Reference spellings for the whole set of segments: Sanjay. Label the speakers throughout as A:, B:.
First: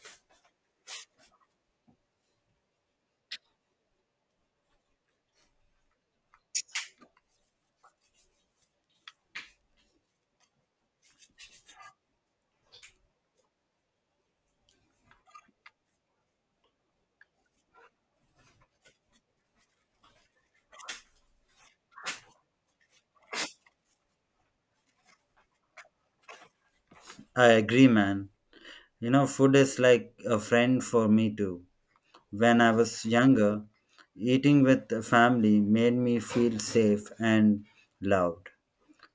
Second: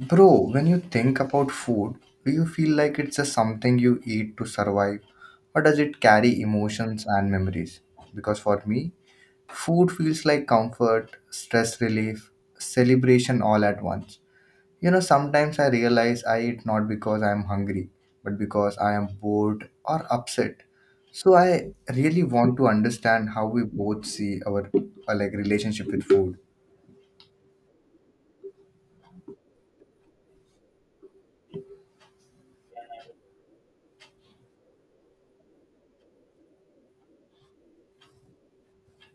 A: Bro, when you think about food, do you feel like it's just something you eat to survive, or does it carry emotions and memories? Because for me, food feels like comfort, stress relief, celebration all at once. You know, sometimes I realize I eat not because I am hungry, but because I am bored or upset. So I really want to understand how we both see our like relationship with food.
B: I agree, man. Food is like a friend for me too. When I was younger, eating with the family made me feel safe and loved.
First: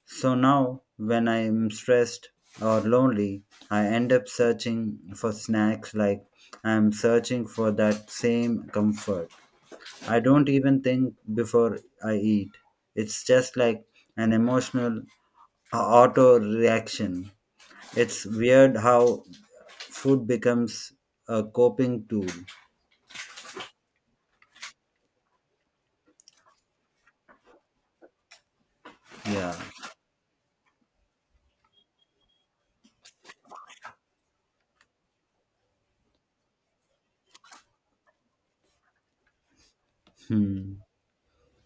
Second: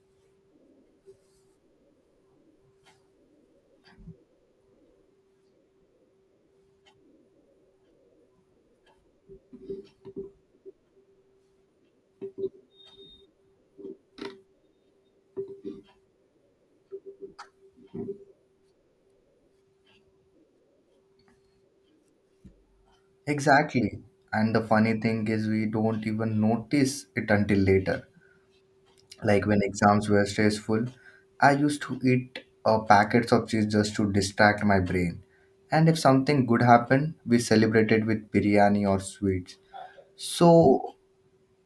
B: So now, when I am stressed or lonely, I end up searching for snacks like I am searching for that same comfort. I don't even think before I eat. It's just like an emotional auto reaction. It's weird how food becomes a coping tool.
A: Exactly. And the funny thing is, we don't even notice it until later. Like
B: Yeah.
A: when exams were stressful, I used to eat packets of cheese just to distract my brain. And if something good happened, we celebrated with biryani or sweets.
B: Hmm.
A: So,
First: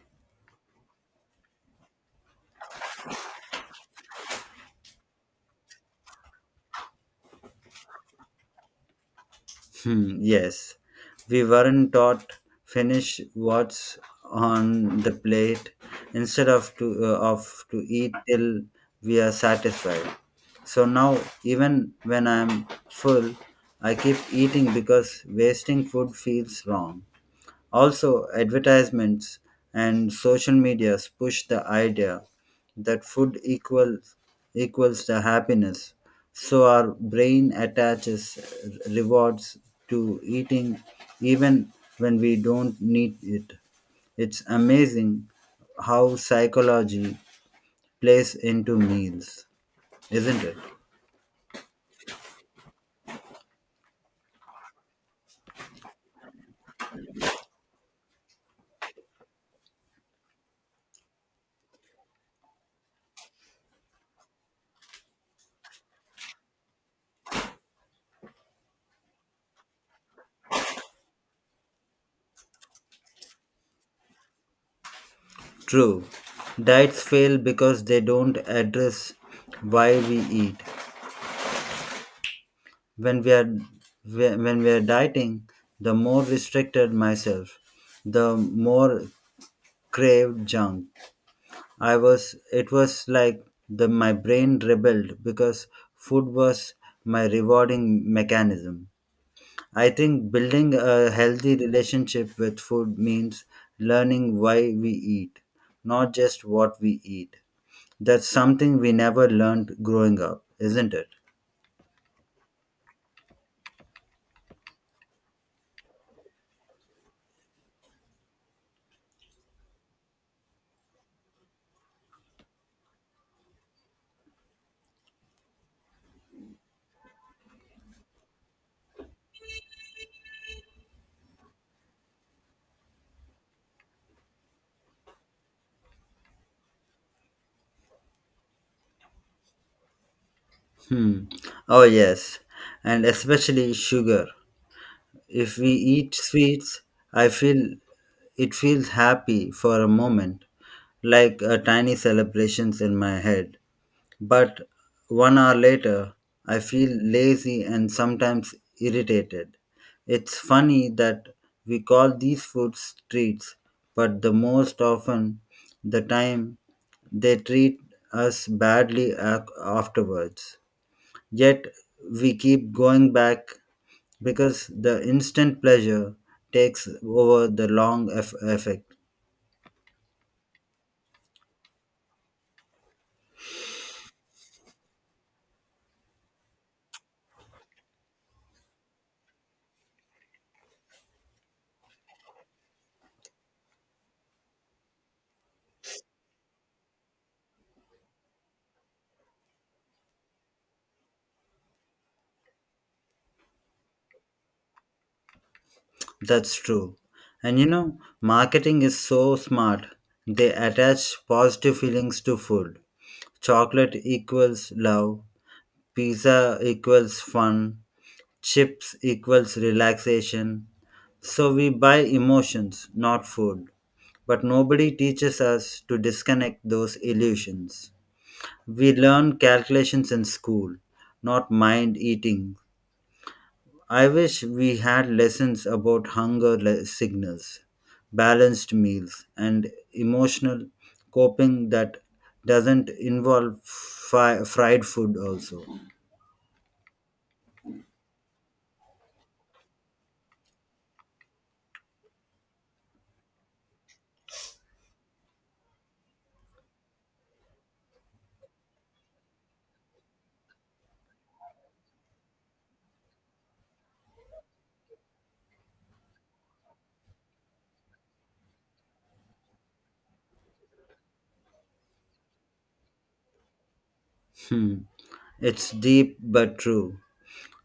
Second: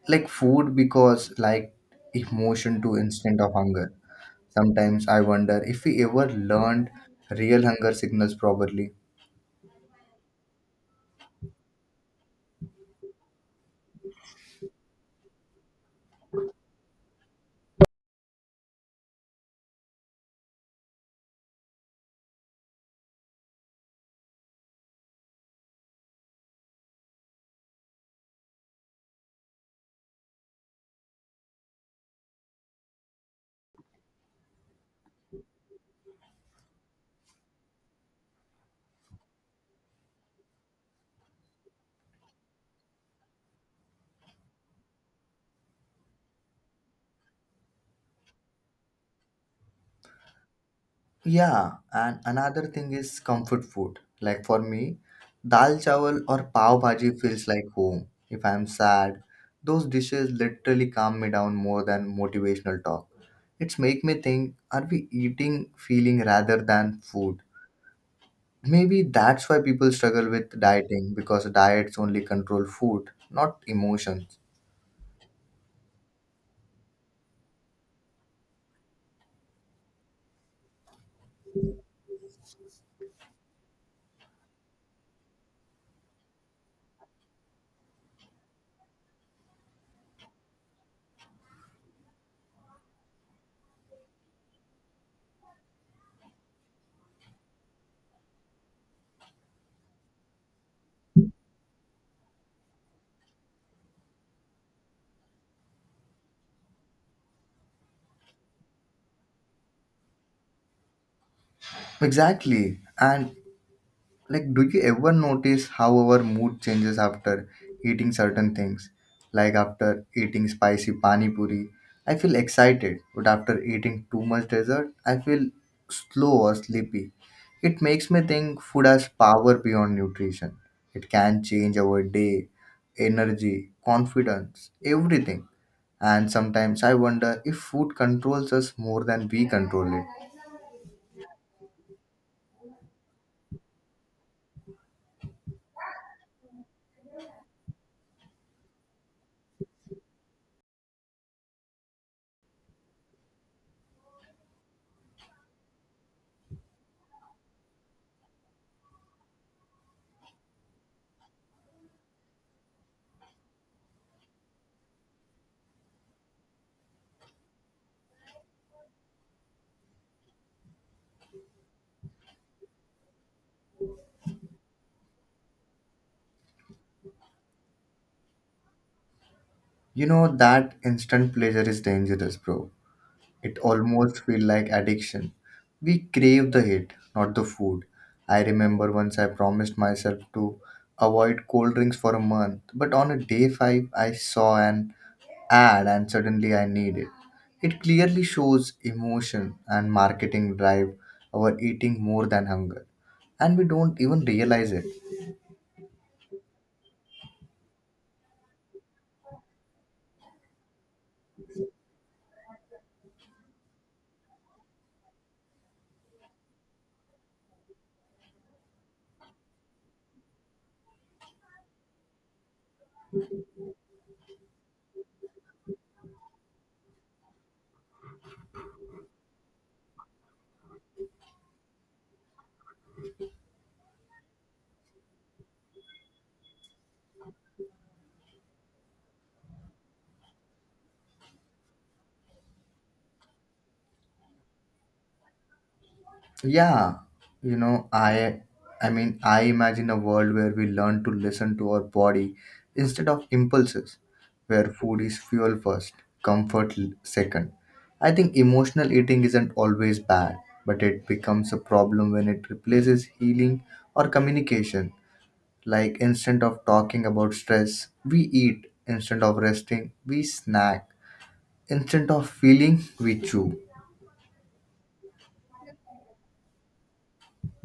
A: like food, because like emotion to instant of hunger. Sometimes I wonder if we ever learned real hunger signals properly.
B: Hmm. Yes. We weren't taught finish what's on the plate instead of to eat till we are satisfied. So now even when I'm full, I keep eating because wasting food feels wrong. Also, advertisements and social medias push the idea that food equals the happiness. So our brain attaches rewards to eating even when we don't need it. It's amazing how psychology plays into meals, isn't it?
A: Yeah, and another thing is comfort food. Like for me, dal chawal or pav bhaji feels like home. If I'm sad, those dishes literally calm me down more than motivational talk. It's make me think, are we eating feeling rather than food? Maybe that's why people struggle with dieting because diets only control food, not emotions.
B: True. Diets fail because they don't address why we eat. when we are when we are dieting, the more restricted myself, the more craved junk. I was it was like the my brain rebelled because food was my rewarding mechanism. I think building a healthy relationship with food means learning why we eat, not just what we eat. That's something we never learned growing up, isn't it?
A: Exactly. And, like, do you ever notice how our mood changes after eating certain things? Like, after eating spicy pani puri, I feel excited, but after eating too much dessert, I feel slow or sleepy. It makes me think food has power beyond nutrition. It can change our day, energy, confidence, everything. And sometimes I wonder if food controls us more than we control it.
B: Hmm. Oh, yes, and especially sugar. If we eat sweets, I feel it feels happy for a moment, like a tiny celebrations in my head. But 1 hour later, I feel lazy and sometimes irritated. It's funny that we call these foods treats, but the most often the time they treat us badly afterwards. Yet we keep going back because the instant pleasure takes over the long effect.
A: You know, that instant pleasure is dangerous, bro. It almost feels like addiction. We crave the hit, not the food. I remember once I promised myself to avoid cold drinks for a month, but on a day 5 I saw an ad and suddenly I need it. It clearly shows emotion and marketing drive our eating more than hunger, and we don't even realize it.
B: That's true. And marketing is so smart. They attach positive feelings to food. Chocolate equals love, pizza equals fun, chips equals relaxation. So we buy emotions, not food. But nobody teaches us to disconnect those illusions. We learn calculations in school, not mind eating. I wish we had lessons about hunger signals, balanced meals, and emotional coping that doesn't involve fried food, also.
A: Yeah, you know i I mean, I imagine a world where we learn to listen to our body instead of impulses, where food is fuel first, comfort second. I think emotional eating isn't always bad, but it becomes a problem when it replaces healing or communication. Like, instead of talking about stress we eat, instead of resting we snack, instead of feeling we chew.
B: Hmm. It's deep but true.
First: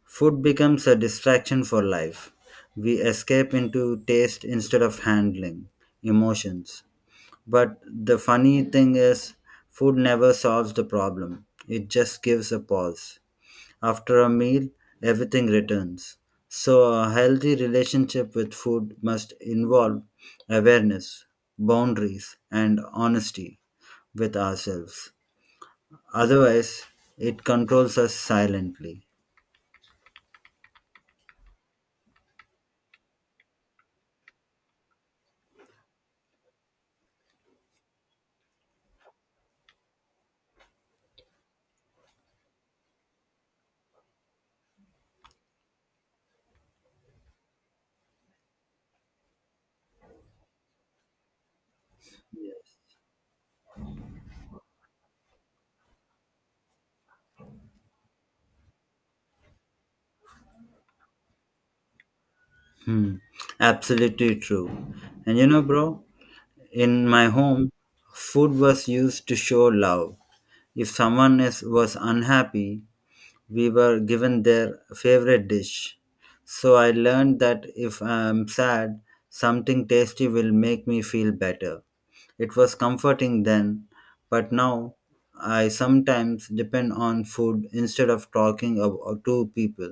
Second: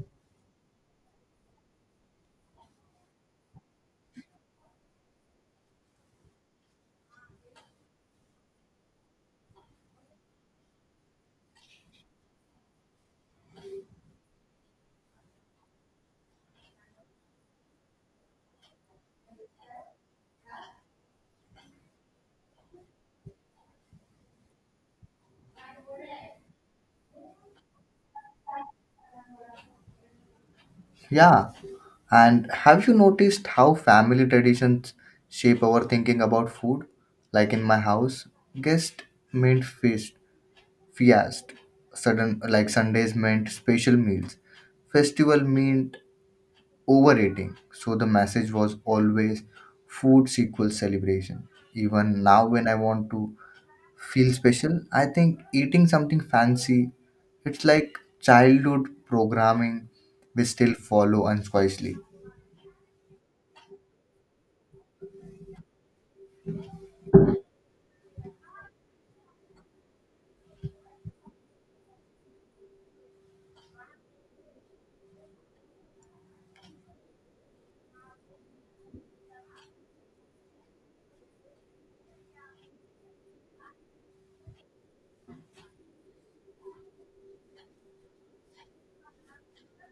B: Food becomes a distraction for life. We escape into taste instead of handling emotions. But the funny thing is, food never solves the problem, it just gives a pause. After a meal, everything returns. So, a healthy relationship with food must involve awareness, boundaries, and honesty with ourselves. Otherwise, it controls us silently.
A: Yeah. And have you noticed how family traditions shape our thinking about food? Like in my house, guest meant feast. Sudden like Sundays meant special meals. Festival meant overeating. So the message was always food equals celebration. Even now when I want to feel special, I think eating something fancy, it's like childhood programming we still follow unconsciously.
B: Hmm. Absolutely true. And bro, in my home, food was used to show love. If someone was unhappy, we were given their favorite dish. So I learned that if I am sad, something tasty will make me feel better. It was comforting then, but now I sometimes depend on food instead of talking to people.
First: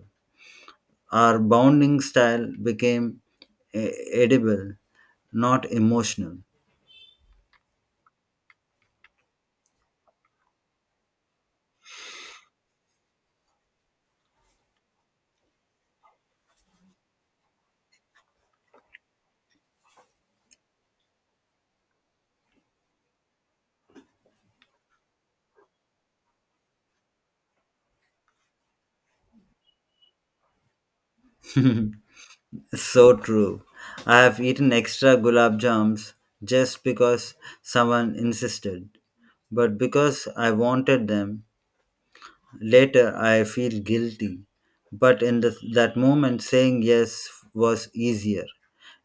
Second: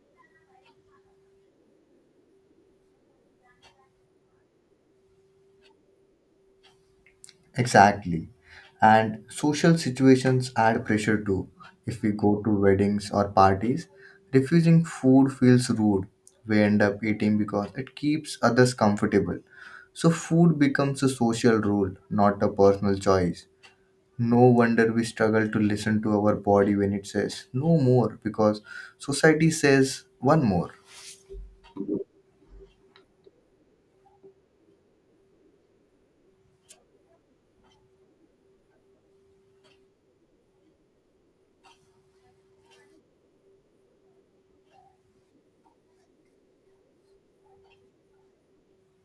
B: Our bonding style became edible, not emotional.
A: Exactly. And social situations add pressure too. If we go to weddings or parties, refusing food feels rude. We end up eating because it keeps others comfortable. So food becomes a social rule, not a personal choice. No wonder we struggle to listen to our body when it says no more because society says one more.
B: So true. I have eaten extra gulab jams just because someone insisted, but because I wanted them. Later, I feel guilty. But in that moment, saying yes was easier.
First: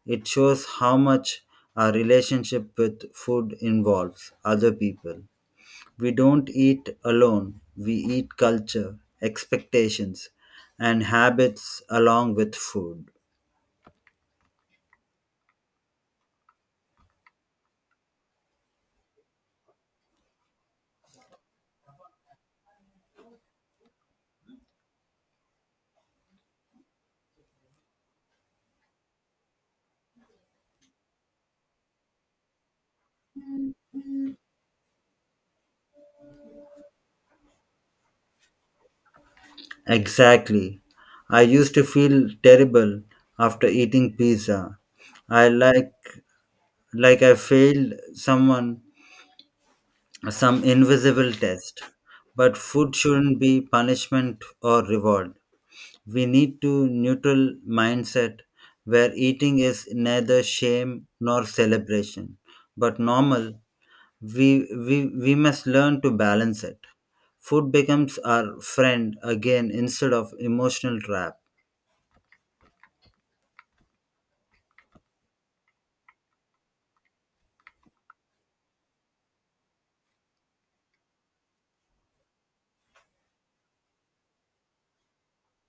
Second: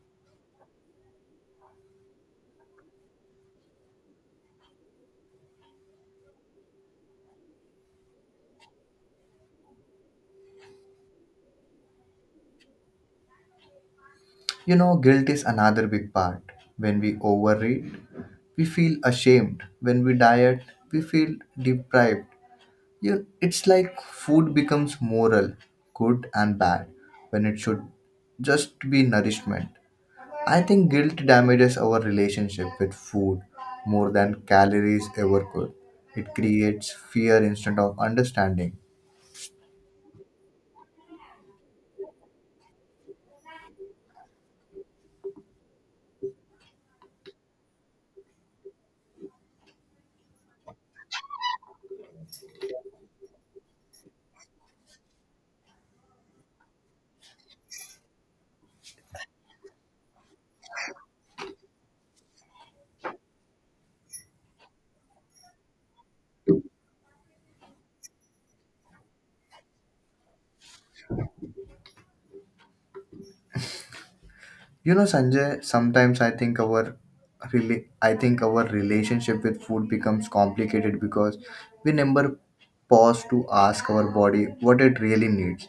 B: It shows how much our relationship with food involves other people. We don't eat alone, we eat culture, expectations, and habits along with food.
A: You know, guilt is another big part. When we overeat, we feel ashamed. When we diet, we feel deprived. You It's like food becomes moral, good and bad, when it should just be nourishment. I think guilt damages our relationship with food more than calories ever could. It creates fear instead of understanding.
B: Exactly. I used to feel terrible after eating pizza. I like I failed someone, some invisible test. But food shouldn't be punishment or reward. We need to neutral mindset where eating is neither shame nor celebration, but normal. We must learn to balance it. Food becomes our friend again instead of emotional trap.
A: You know, Sanjay, sometimes I think our relationship with food becomes complicated because we never pause to ask our body what it really needs.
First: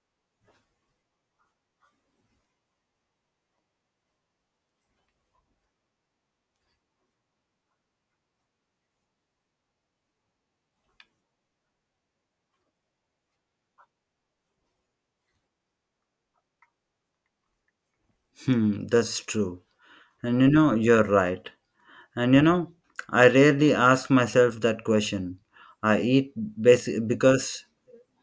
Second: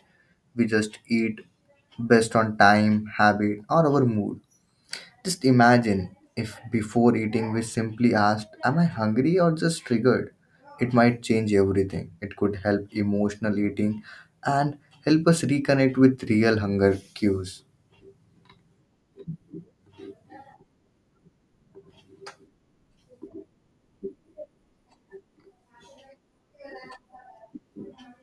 A: We just eat based on time, habit, or our mood. Just imagine if before eating we simply asked, am I hungry or just triggered? It might change everything. It could help emotional eating and help us reconnect with real hunger cues.
B: Hmm, that's true. And you're right. And I rarely ask myself that question. I eat basic because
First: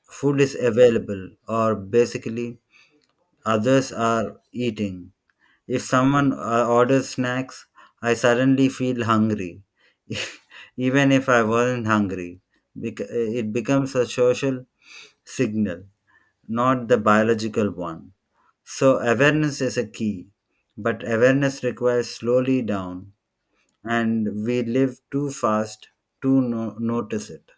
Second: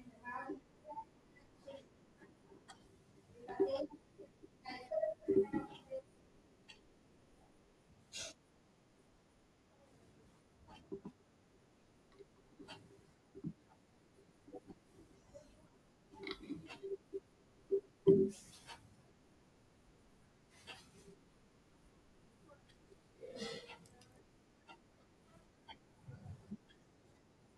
B: food is available or basically others are eating. If someone orders snacks, I suddenly feel hungry, even if I wasn't hungry. It becomes a social signal, not the biological one. So, awareness is a key, but awareness requires slowly down, and we live too fast to notice it.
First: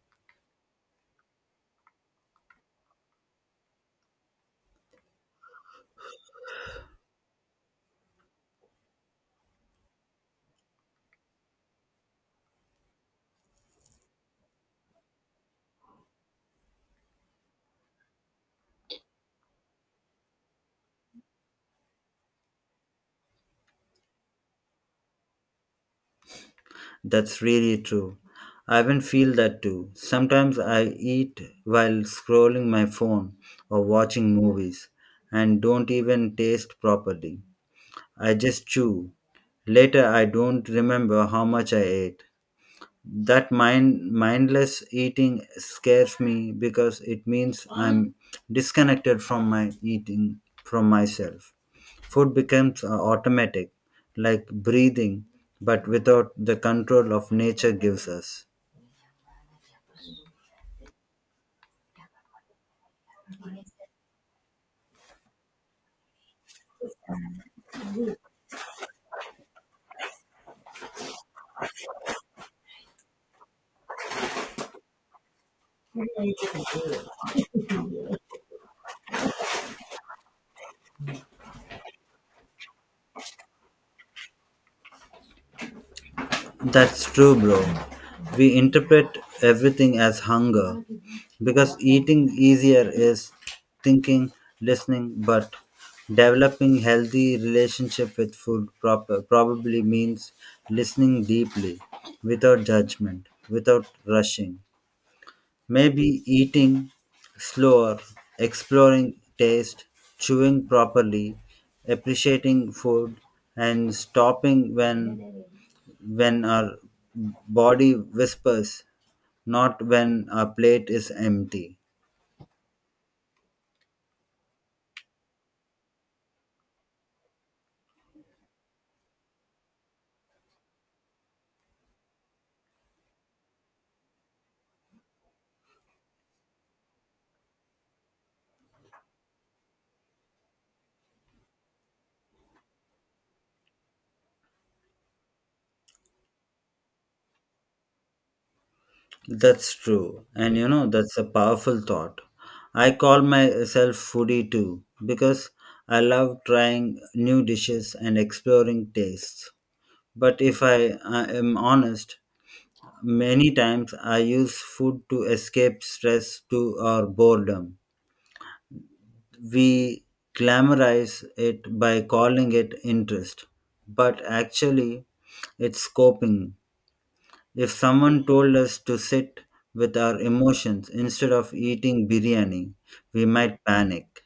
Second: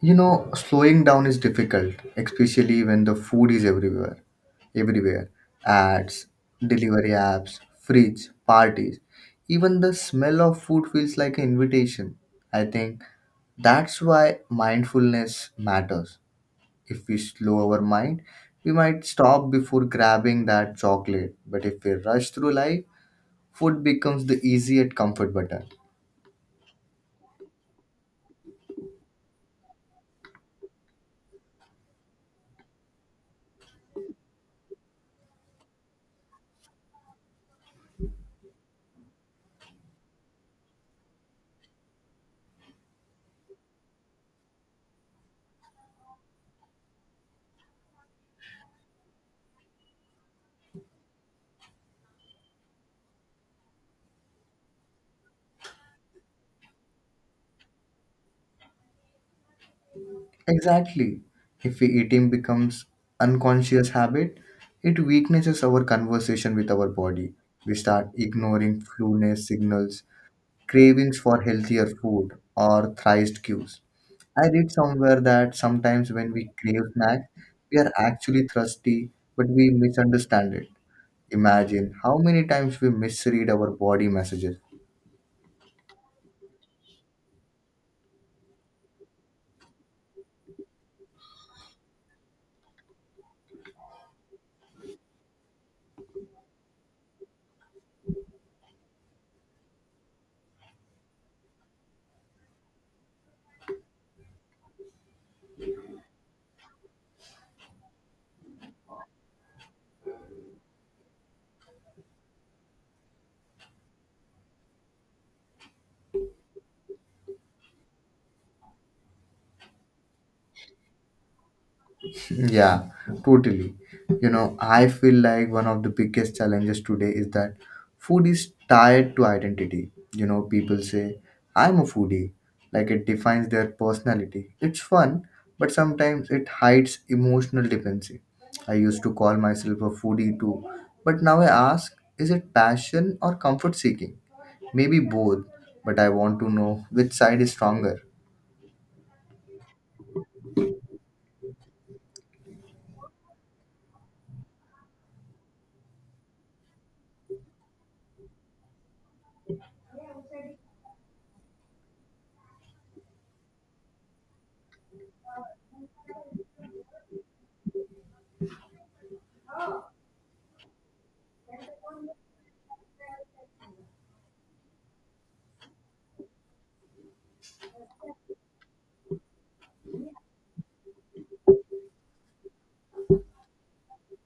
A: You know, slowing down is difficult, especially when the food is everywhere. Everywhere. Ads, delivery apps, fridge, parties. Even the smell of food feels like an invitation. I think that's why mindfulness matters. If we slow our mind, we might stop before grabbing that chocolate. But if we rush through life, food becomes the easy and comfort button.
B: That's really true. I even feel that too. Sometimes I eat while scrolling my phone or watching movies and don't even taste properly. I just chew. Later, I don't remember how much I ate. That mindless eating scares me because it means I'm disconnected from my eating, from myself. Food becomes automatic, like breathing, but without the control of nature gives us.
A: Exactly. If we eating becomes unconscious habit, it weaknesses our conversation with our body. We start ignoring fullness signals, cravings for healthier food, or thirst cues. I read somewhere that sometimes when we crave snacks, we are actually thirsty, but we misunderstand it. Imagine how many times we misread our body messages.
B: That's true, bro. We interpret everything as hunger because eating easier is thinking, listening, but developing healthy relationship with food proper probably means listening deeply, without judgment, without rushing. Maybe eating slower, exploring taste, chewing properly, appreciating food and stopping when our body whispers, not when our plate is empty.
A: Yeah, totally. You know, I feel like one of the biggest challenges today is that food is tied to identity. You know, people say, I'm a foodie. Like it defines their personality. It's fun, but sometimes it hides emotional dependency. I used to call myself a foodie too, but now I ask, is it passion or comfort seeking? Maybe both, but I want to know which side is stronger.
B: That's true. And that's a powerful thought. I call myself foodie too because I love trying new dishes and exploring tastes. But if I am honest, many times I use food to escape stress to or boredom. We glamorize it by calling it interest, but actually it's coping. If someone told us to sit with our emotions instead of eating biryani, we might panic.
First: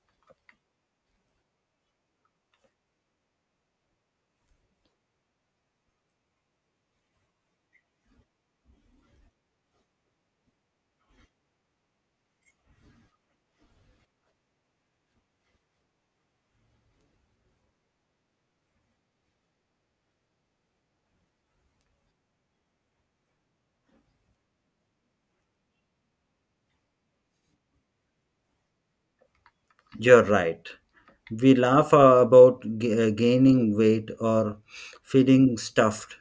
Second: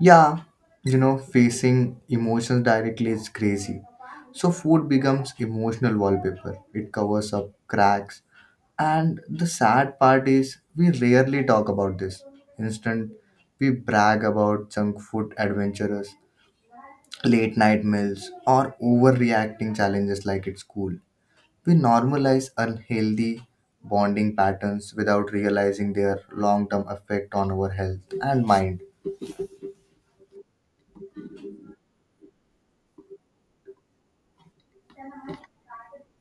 A: Yeah, you know, facing emotions directly is crazy. So food becomes emotional wallpaper. It covers up cracks. And the sad part is we rarely talk about this. Instead, we brag about junk food adventurers, late night meals, or overreacting challenges like it's cool. We normalize unhealthy bonding patterns without realizing their long-term effect on our health and mind.
B: You're right. We laugh about gaining weight or feeling stuffed,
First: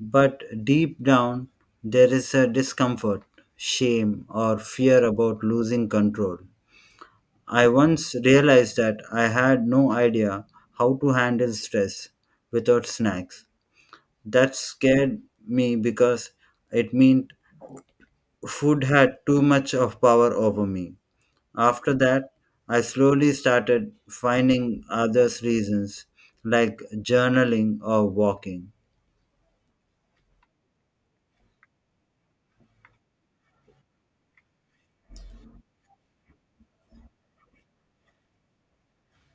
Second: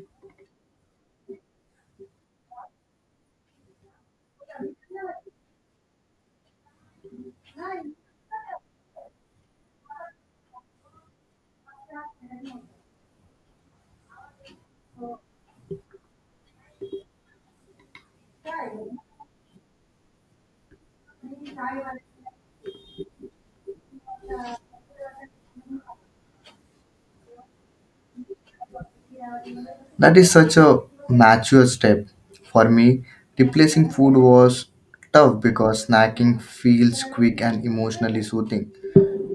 B: but deep down there is a discomfort, shame, or fear about losing control. I once realized that I had no idea how to handle stress without snacks. That scared me because it meant food had too much of power over me. After that, I slowly started finding others reasons like journaling or walking.
A: That is such a mature step. For me, replacing food was tough because snacking feels quick and emotionally soothing.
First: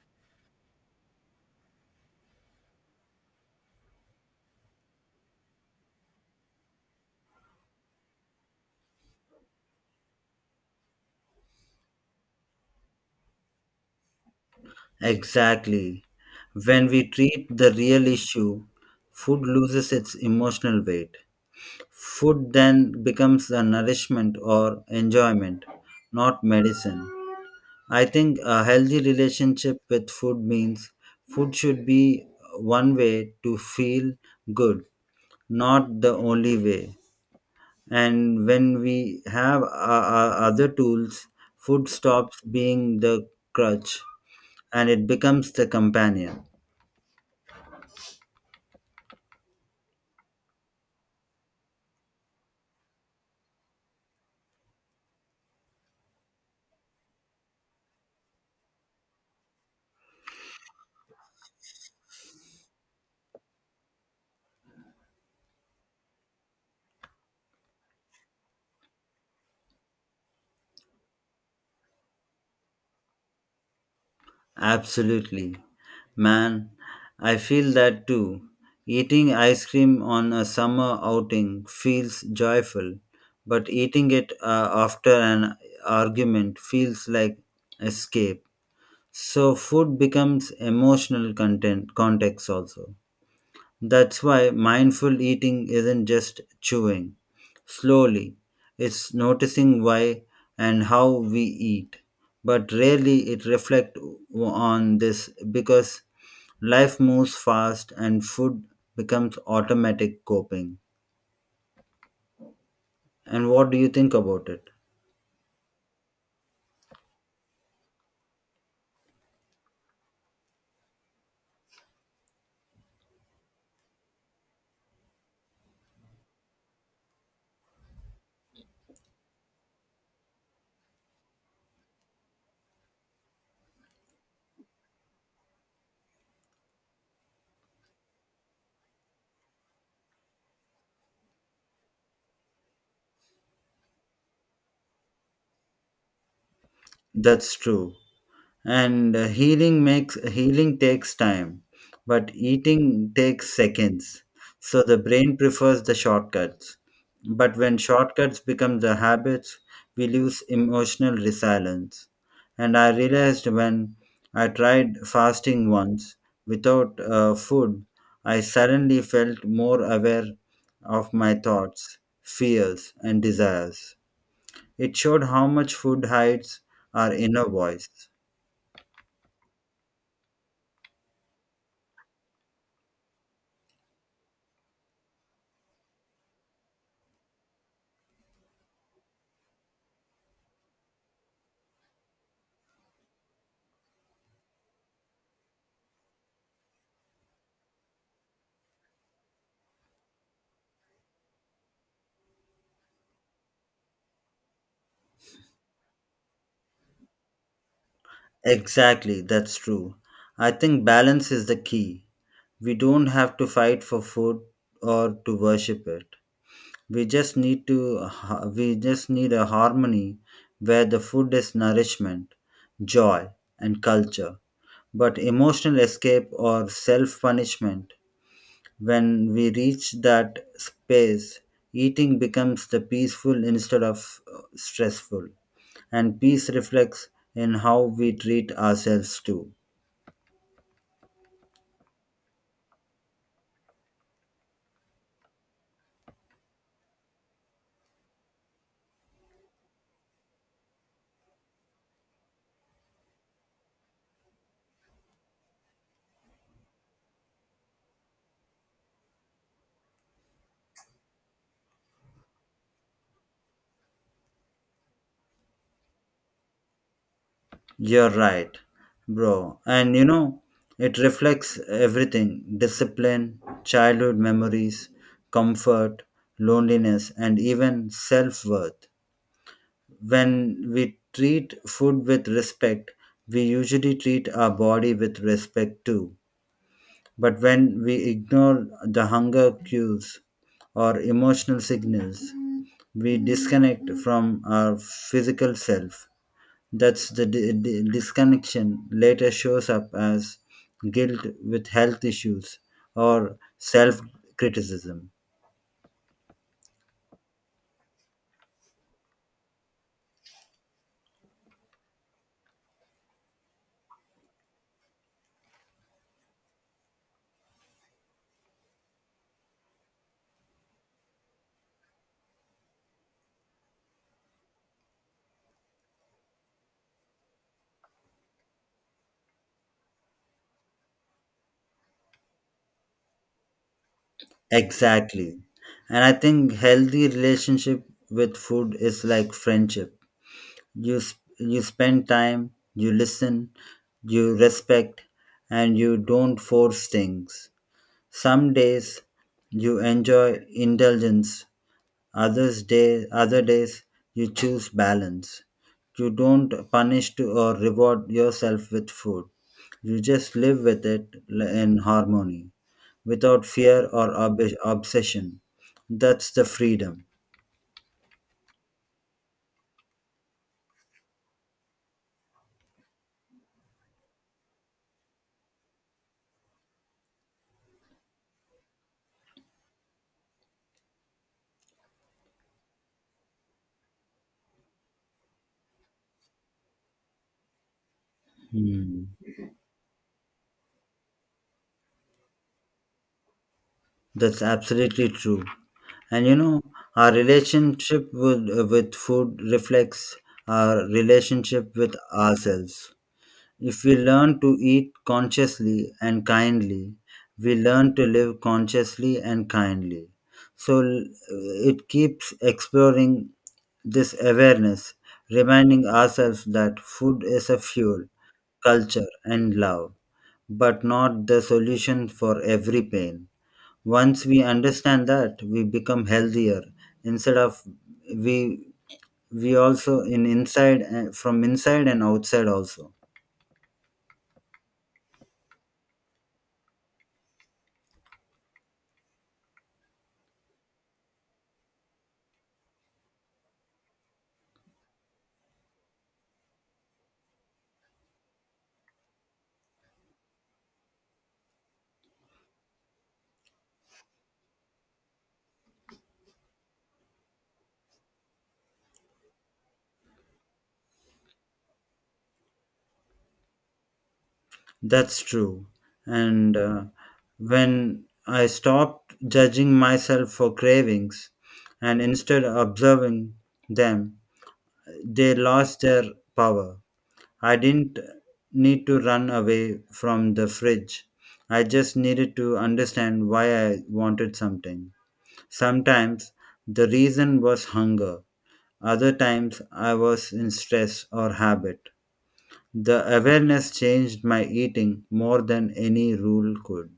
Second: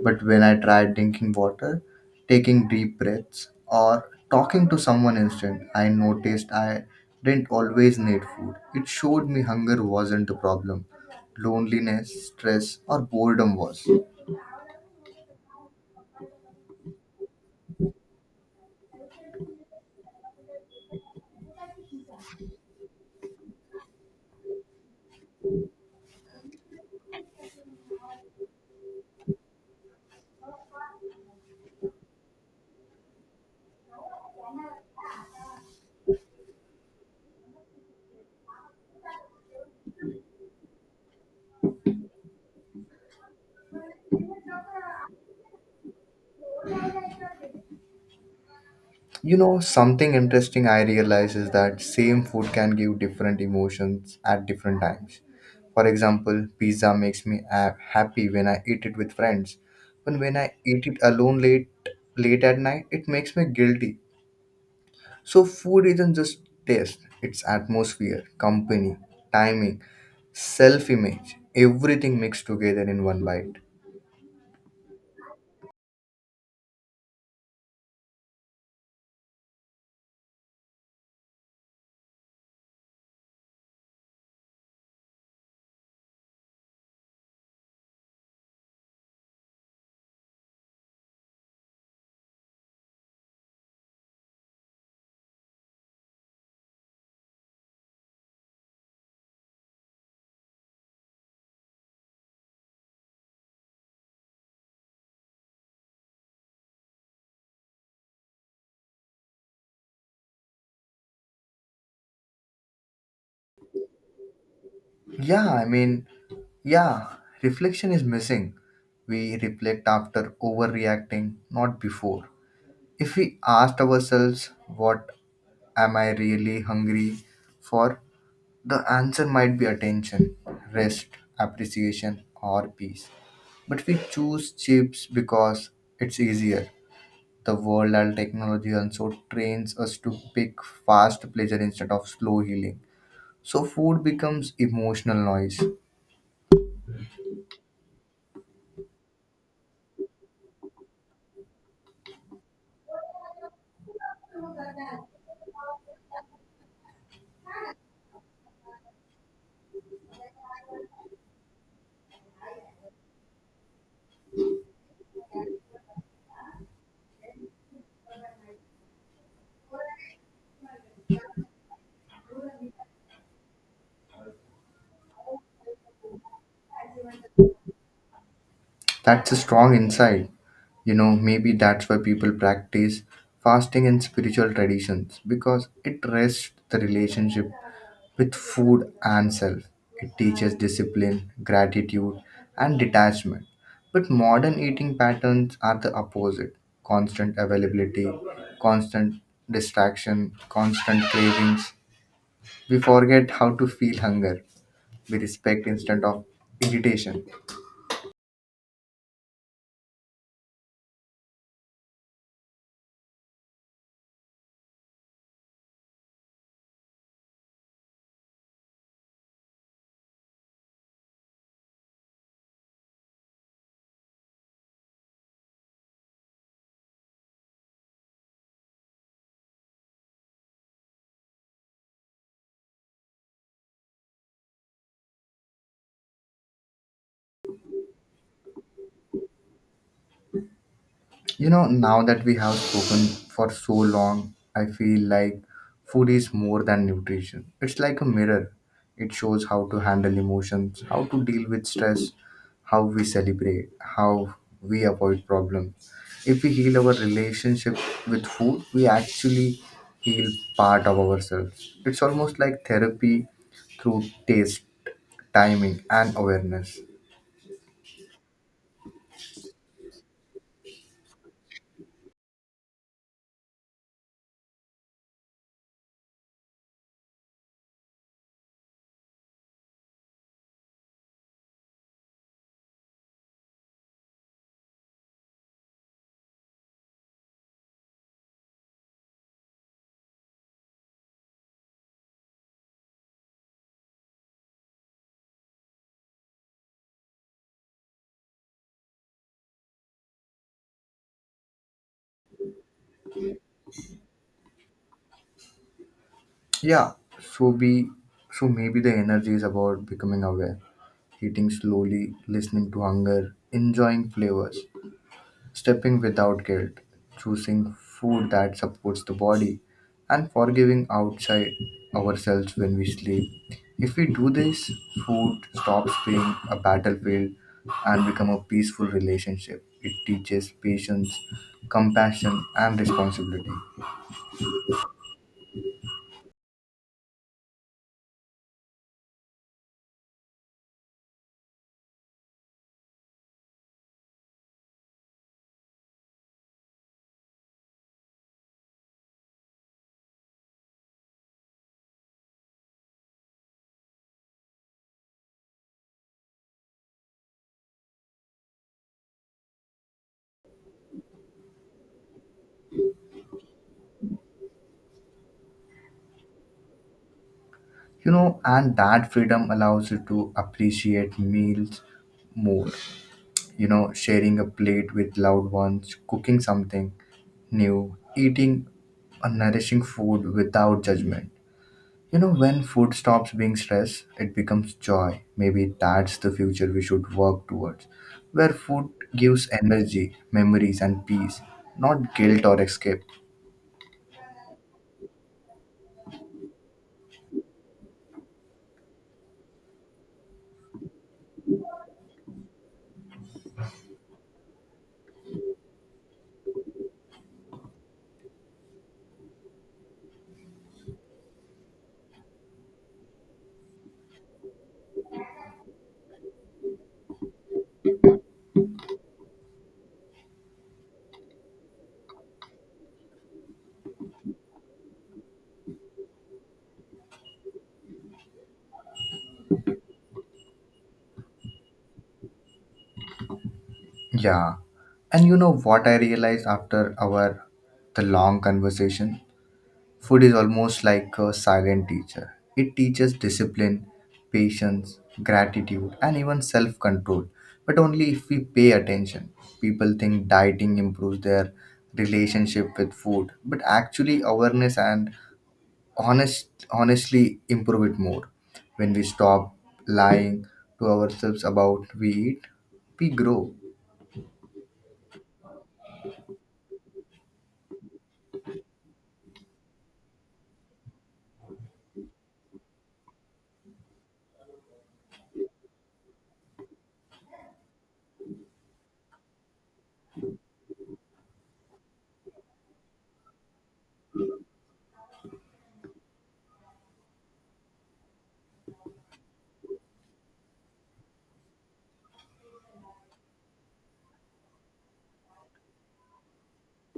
A: But when I tried drinking water, taking deep breaths, or talking to someone instant, I noticed I didn't always need food. It showed me hunger wasn't the problem, loneliness, stress, or boredom was.
B: Exactly. When we treat the real issue, food loses its emotional weight. Food then becomes a nourishment or enjoyment, not medicine. I think a healthy relationship with food means food should be one way to feel good, not the only way. And when we have other tools, food stops being the crutch and it becomes the companion.
A: You know, something interesting I realize is that same food can give different emotions at different times. For example, pizza makes me happy when I eat it with friends, but when I eat it alone late at night, it makes me guilty. So food isn't just taste, it's atmosphere, company, timing, self-image, everything mixed together in one bite.
B: Absolutely. Man, I feel that too. Eating ice cream on a summer outing feels joyful, but eating it after an argument feels like escape. So food becomes emotional content context also. That's why mindful eating isn't just chewing slowly, it's noticing why and how we eat. But rarely it reflects on this because life moves fast and food becomes automatic coping. And what do you think about it?
A: Yeah, I mean, yeah, reflection is missing. We reflect after overreacting, not before. If we asked ourselves, what am I really hungry for? The answer might be attention, rest, appreciation, or peace. But we choose chips because it's easier. The world and technology also trains us to pick fast pleasure instead of slow healing. So food becomes emotional noise.
B: That's true. And healing takes time, but eating takes seconds. So the brain prefers the shortcuts. But when shortcuts become the habits, we lose emotional resilience. And I realized when I tried fasting once without food, I suddenly felt more aware of my thoughts, fears, and desires. It showed how much food hides our inner voice.
A: That's a strong insight. You know, maybe that's why people practice fasting in spiritual traditions because it rests the relationship with food and self. It teaches discipline, gratitude, and detachment. But modern eating patterns are the opposite, constant availability, constant distraction, constant cravings. We forget how to feel hunger. We respect instead of irritation.
B: Exactly, that's true. I think balance is the key. We don't have to fight for food or to worship it. We just need to we just need a harmony where the food is nourishment, joy and culture, but emotional escape or self-punishment. When we reach that space, eating becomes the peaceful instead of stressful. And peace reflects in how we treat ourselves too.
A: You know, now that we have spoken for so long, I feel like food is more than nutrition. It's like a mirror. It shows how to handle emotions, how to deal with stress, how we celebrate, how we avoid problems. If we heal our relationship with food, we actually heal part of ourselves. It's almost like therapy through taste, timing, and awareness.
B: You're right, bro. And it reflects everything: discipline, childhood memories, comfort, loneliness, and even self worth. When we treat food with respect, we usually treat our body with respect too. But when we ignore the hunger cues or emotional signals, we disconnect from our physical self. That's the disconnection later shows up as guilt with health issues or self criticism.
A: Yeah, so be so maybe the energy is about becoming aware, eating slowly, listening to hunger, enjoying flavors, stepping without guilt, choosing food that supports the body, and forgiving outside ourselves when we sleep. If we do this, food stops being a battlefield and become a peaceful relationship. It teaches patience, compassion, and responsibility.
B: Exactly. And I think healthy relationship with food is like friendship. You spend time, you listen, you respect, and you don't force things. Some days you enjoy indulgence, other days you choose balance. You don't punish to or reward yourself with food. You just live with it in harmony, without fear or obsession. That's the freedom.
A: And that freedom allows you to appreciate meals more. Sharing a plate with loved ones, cooking something new, eating a nourishing food without judgment. When food stops being stress, it becomes joy. Maybe that's the future we should work towards, where food
B: Hmm.
A: gives energy, memories, and peace, not guilt or escape.
B: That's absolutely true. And our relationship with food reflects our relationship with ourselves. If we learn to eat consciously and kindly, we learn to live consciously and kindly. So it keeps exploring this awareness, reminding ourselves that food is a fuel, culture, and love, but not the solution for every pain. Once we understand that, we become healthier instead of we we also in inside from inside and outside also.
A: Yeah, and you know what I realized after our the long conversation. Food is almost like a silent teacher. It teaches discipline, patience, gratitude, and even self control, but only if we pay attention. People think dieting improves their relationship with food, but actually, awareness and honestly improve it more. When we stop lying to ourselves about we eat, we grow.
B: That's true. And when I stopped judging myself for cravings and instead observing them, they lost their power. I didn't need to run away from the fridge. I just needed to understand why I wanted something. Sometimes the reason was hunger, other times I was in stress or habit. The awareness changed my eating more than any rule could.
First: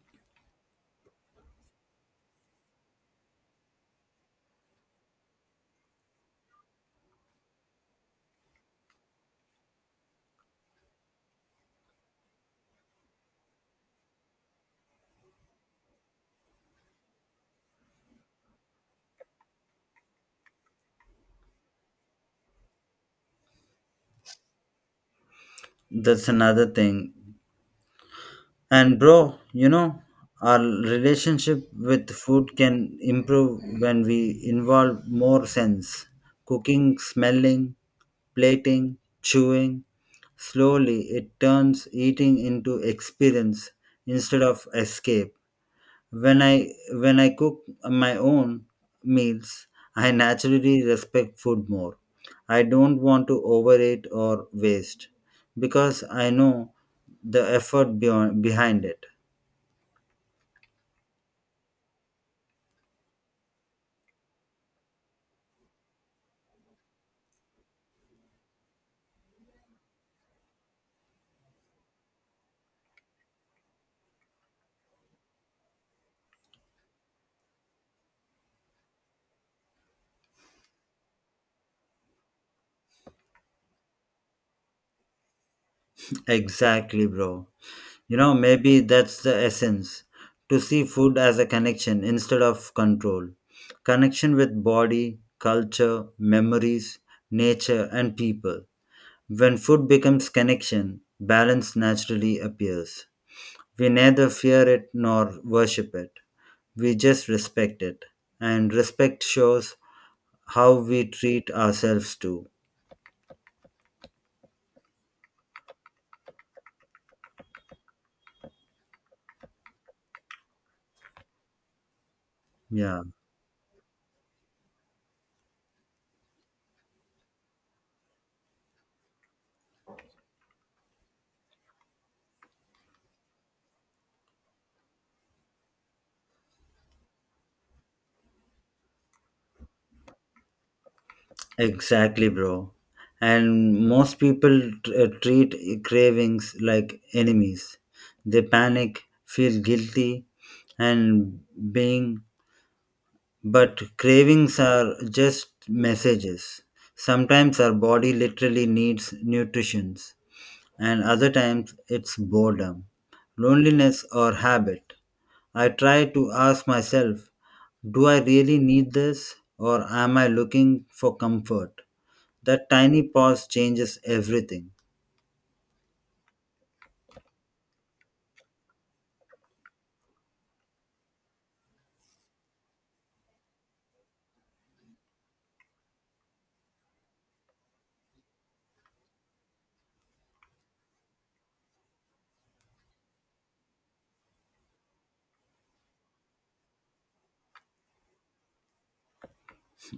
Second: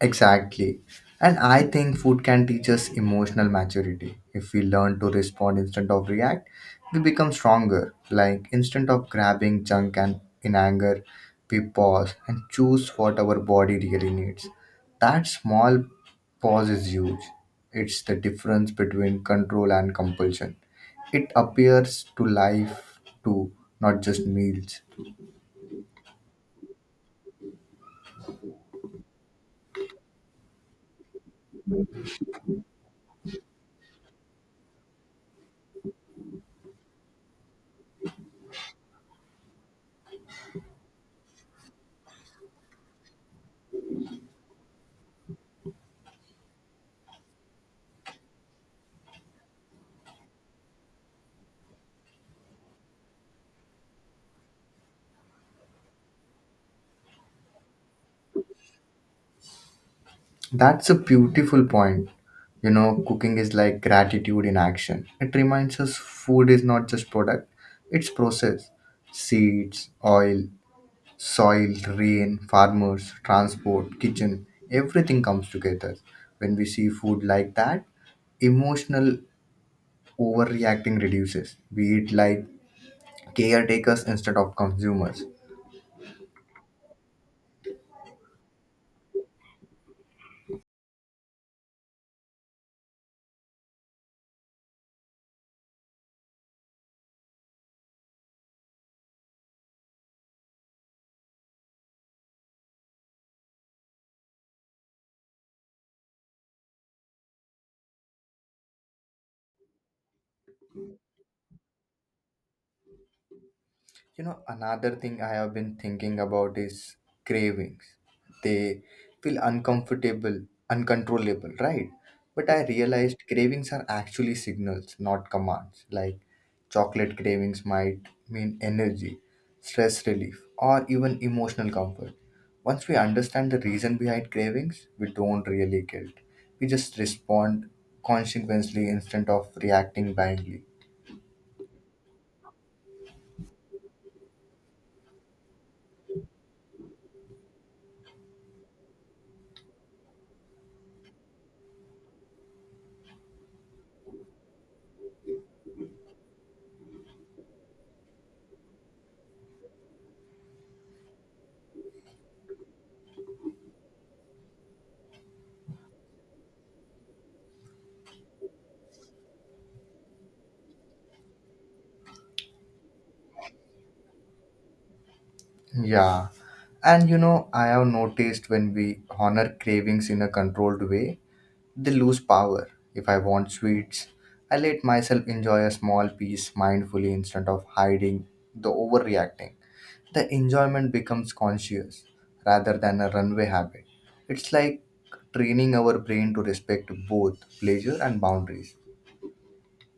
A: Exactly. And I think food can teach us emotional maturity. If we learn to respond instead of react, we become stronger. Like instead of grabbing junk and in anger, we pause and choose what our body really needs. That small pause is huge. It's the difference between control and compulsion. It appears to life too, not just meals.
B: That's another thing. And, bro, our relationship with food can improve when we involve more sense cooking, smelling, plating, chewing. Slowly, it turns eating into experience instead of escape. When I cook my own meals, I naturally respect food more. I don't want to overeat or waste because I know the effort behind it.
A: That's a beautiful point. You know, cooking is like gratitude in action. It reminds us food is not just product, it's process. Seeds, oil, soil, rain, farmers, transport, kitchen, everything comes together. When we see food like that, emotional overreacting reduces. We eat like caretakers instead of consumers.
B: Exactly, bro. Maybe that's the essence to see food as a connection instead of control. Connection with body, culture, memories, nature, and people. When food becomes connection, balance naturally appears. We neither fear it nor worship it. We just respect it. And respect shows how we treat ourselves too.
A: You know, another thing I have been thinking about is cravings. They feel uncomfortable, uncontrollable, right? But I
B: Yeah,
A: realized cravings are actually signals, not commands. Like, chocolate cravings might mean energy, stress relief, or even emotional comfort. Once we understand the reason behind cravings, we don't really guilt. We just respond consequently instead of reacting blindly.
B: exactly, bro. And most people treat cravings like enemies. They panic, feel guilty, and being. But cravings are just messages. Sometimes our body literally needs nutrition. And other times it's boredom, loneliness, or habit. I try to ask myself, do I really need this or am I looking for comfort? That tiny pause changes everything.
A: Yeah. And you know, I have noticed when we honor cravings in a controlled way, they lose power. If I want sweets, I let myself enjoy a small piece mindfully instead of hiding the overreacting. The enjoyment becomes conscious rather than a runaway habit. It's like training our brain to respect both pleasure and boundaries.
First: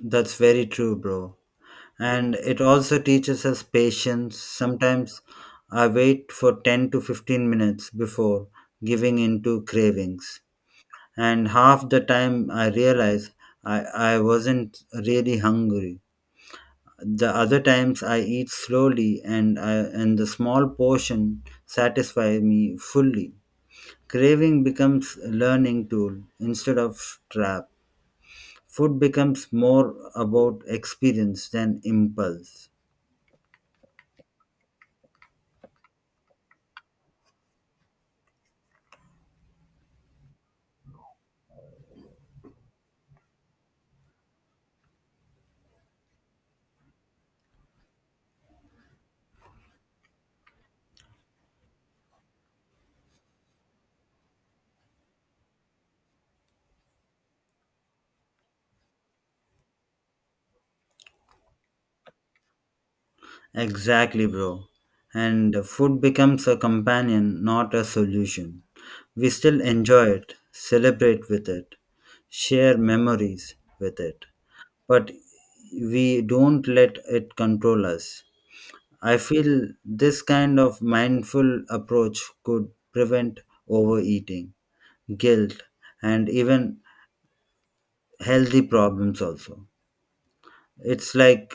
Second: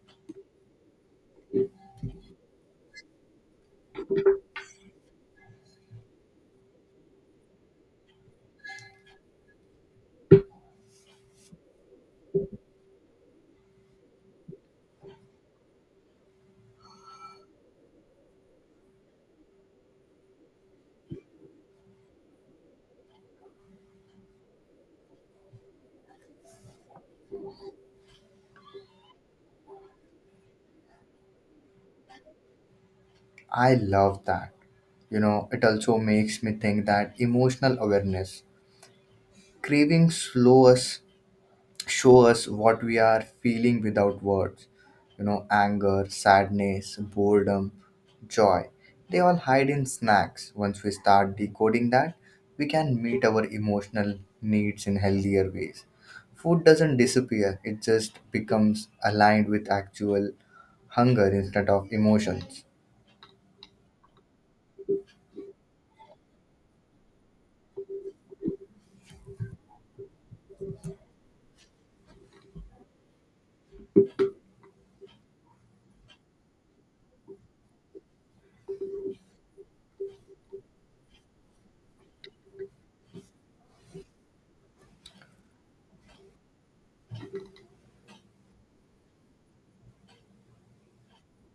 B: That's very true, bro. And it also teaches us patience. Sometimes I wait for 10 to 15 minutes before giving in to cravings. And half the time I realize I wasn't really hungry. The other times I eat slowly and and the small portion satisfy me fully. Craving becomes a learning tool instead of trap. Food becomes more about experience than impulse.
A: I love that. You know, it also makes me think that emotional awareness, cravings slow us show us what we are feeling without words. Anger, sadness, boredom, joy, they all hide in snacks. Once we start decoding that, we can meet our emotional needs in healthier ways. Food doesn't disappear, it just becomes aligned with actual hunger instead of emotions.
B: Exactly, bro. And food becomes a companion, not a solution. We still enjoy it, celebrate with it, share memories with it, but we don't let it control us. I feel this kind of mindful approach could prevent overeating, guilt, and even healthy problems also. It's like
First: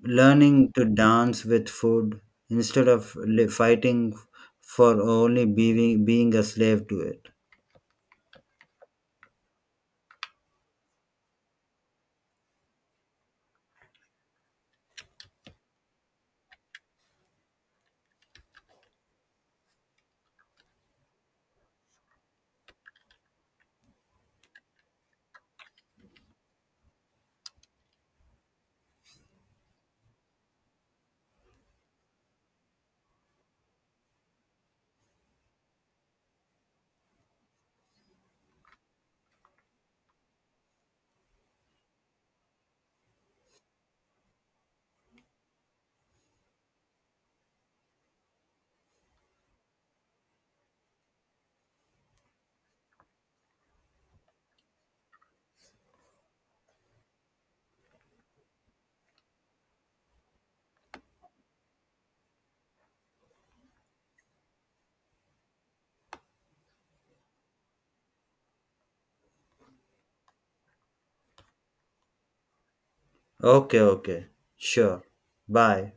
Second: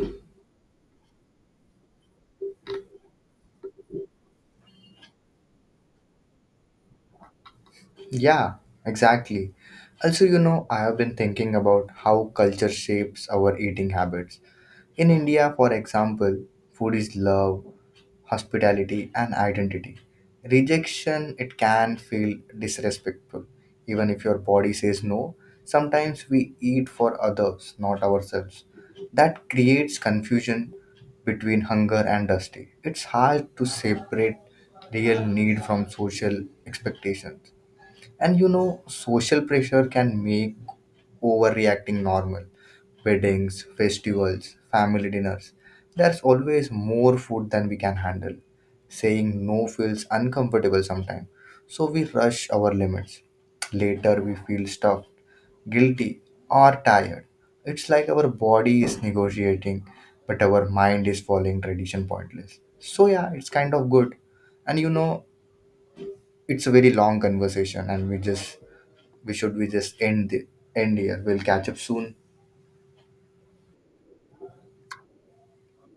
B: learning to dance with food instead of fighting for only being a slave to it.
A: Yeah, exactly. Also, I have been thinking about how culture shapes our eating habits. In India, for example, food is love, hospitality, and identity. Rejection, it can feel disrespectful, even if your body says no. Sometimes we eat for others, not ourselves. That creates confusion between hunger and dusty. It's hard to separate real need from social expectations. And you know, social pressure can make overreacting normal. Weddings, festivals, family dinners. There's always more food than we can handle. Saying no feels uncomfortable sometimes, so we rush our limits. Later, we feel stuffed, guilty, or tired. It's like our body is negotiating, but our mind is following tradition pointless. So, yeah, it's kind of good. And you know, it's a very long conversation, and we should we just end end here. We'll catch up soon.
B: Okay, okay. Sure. Bye.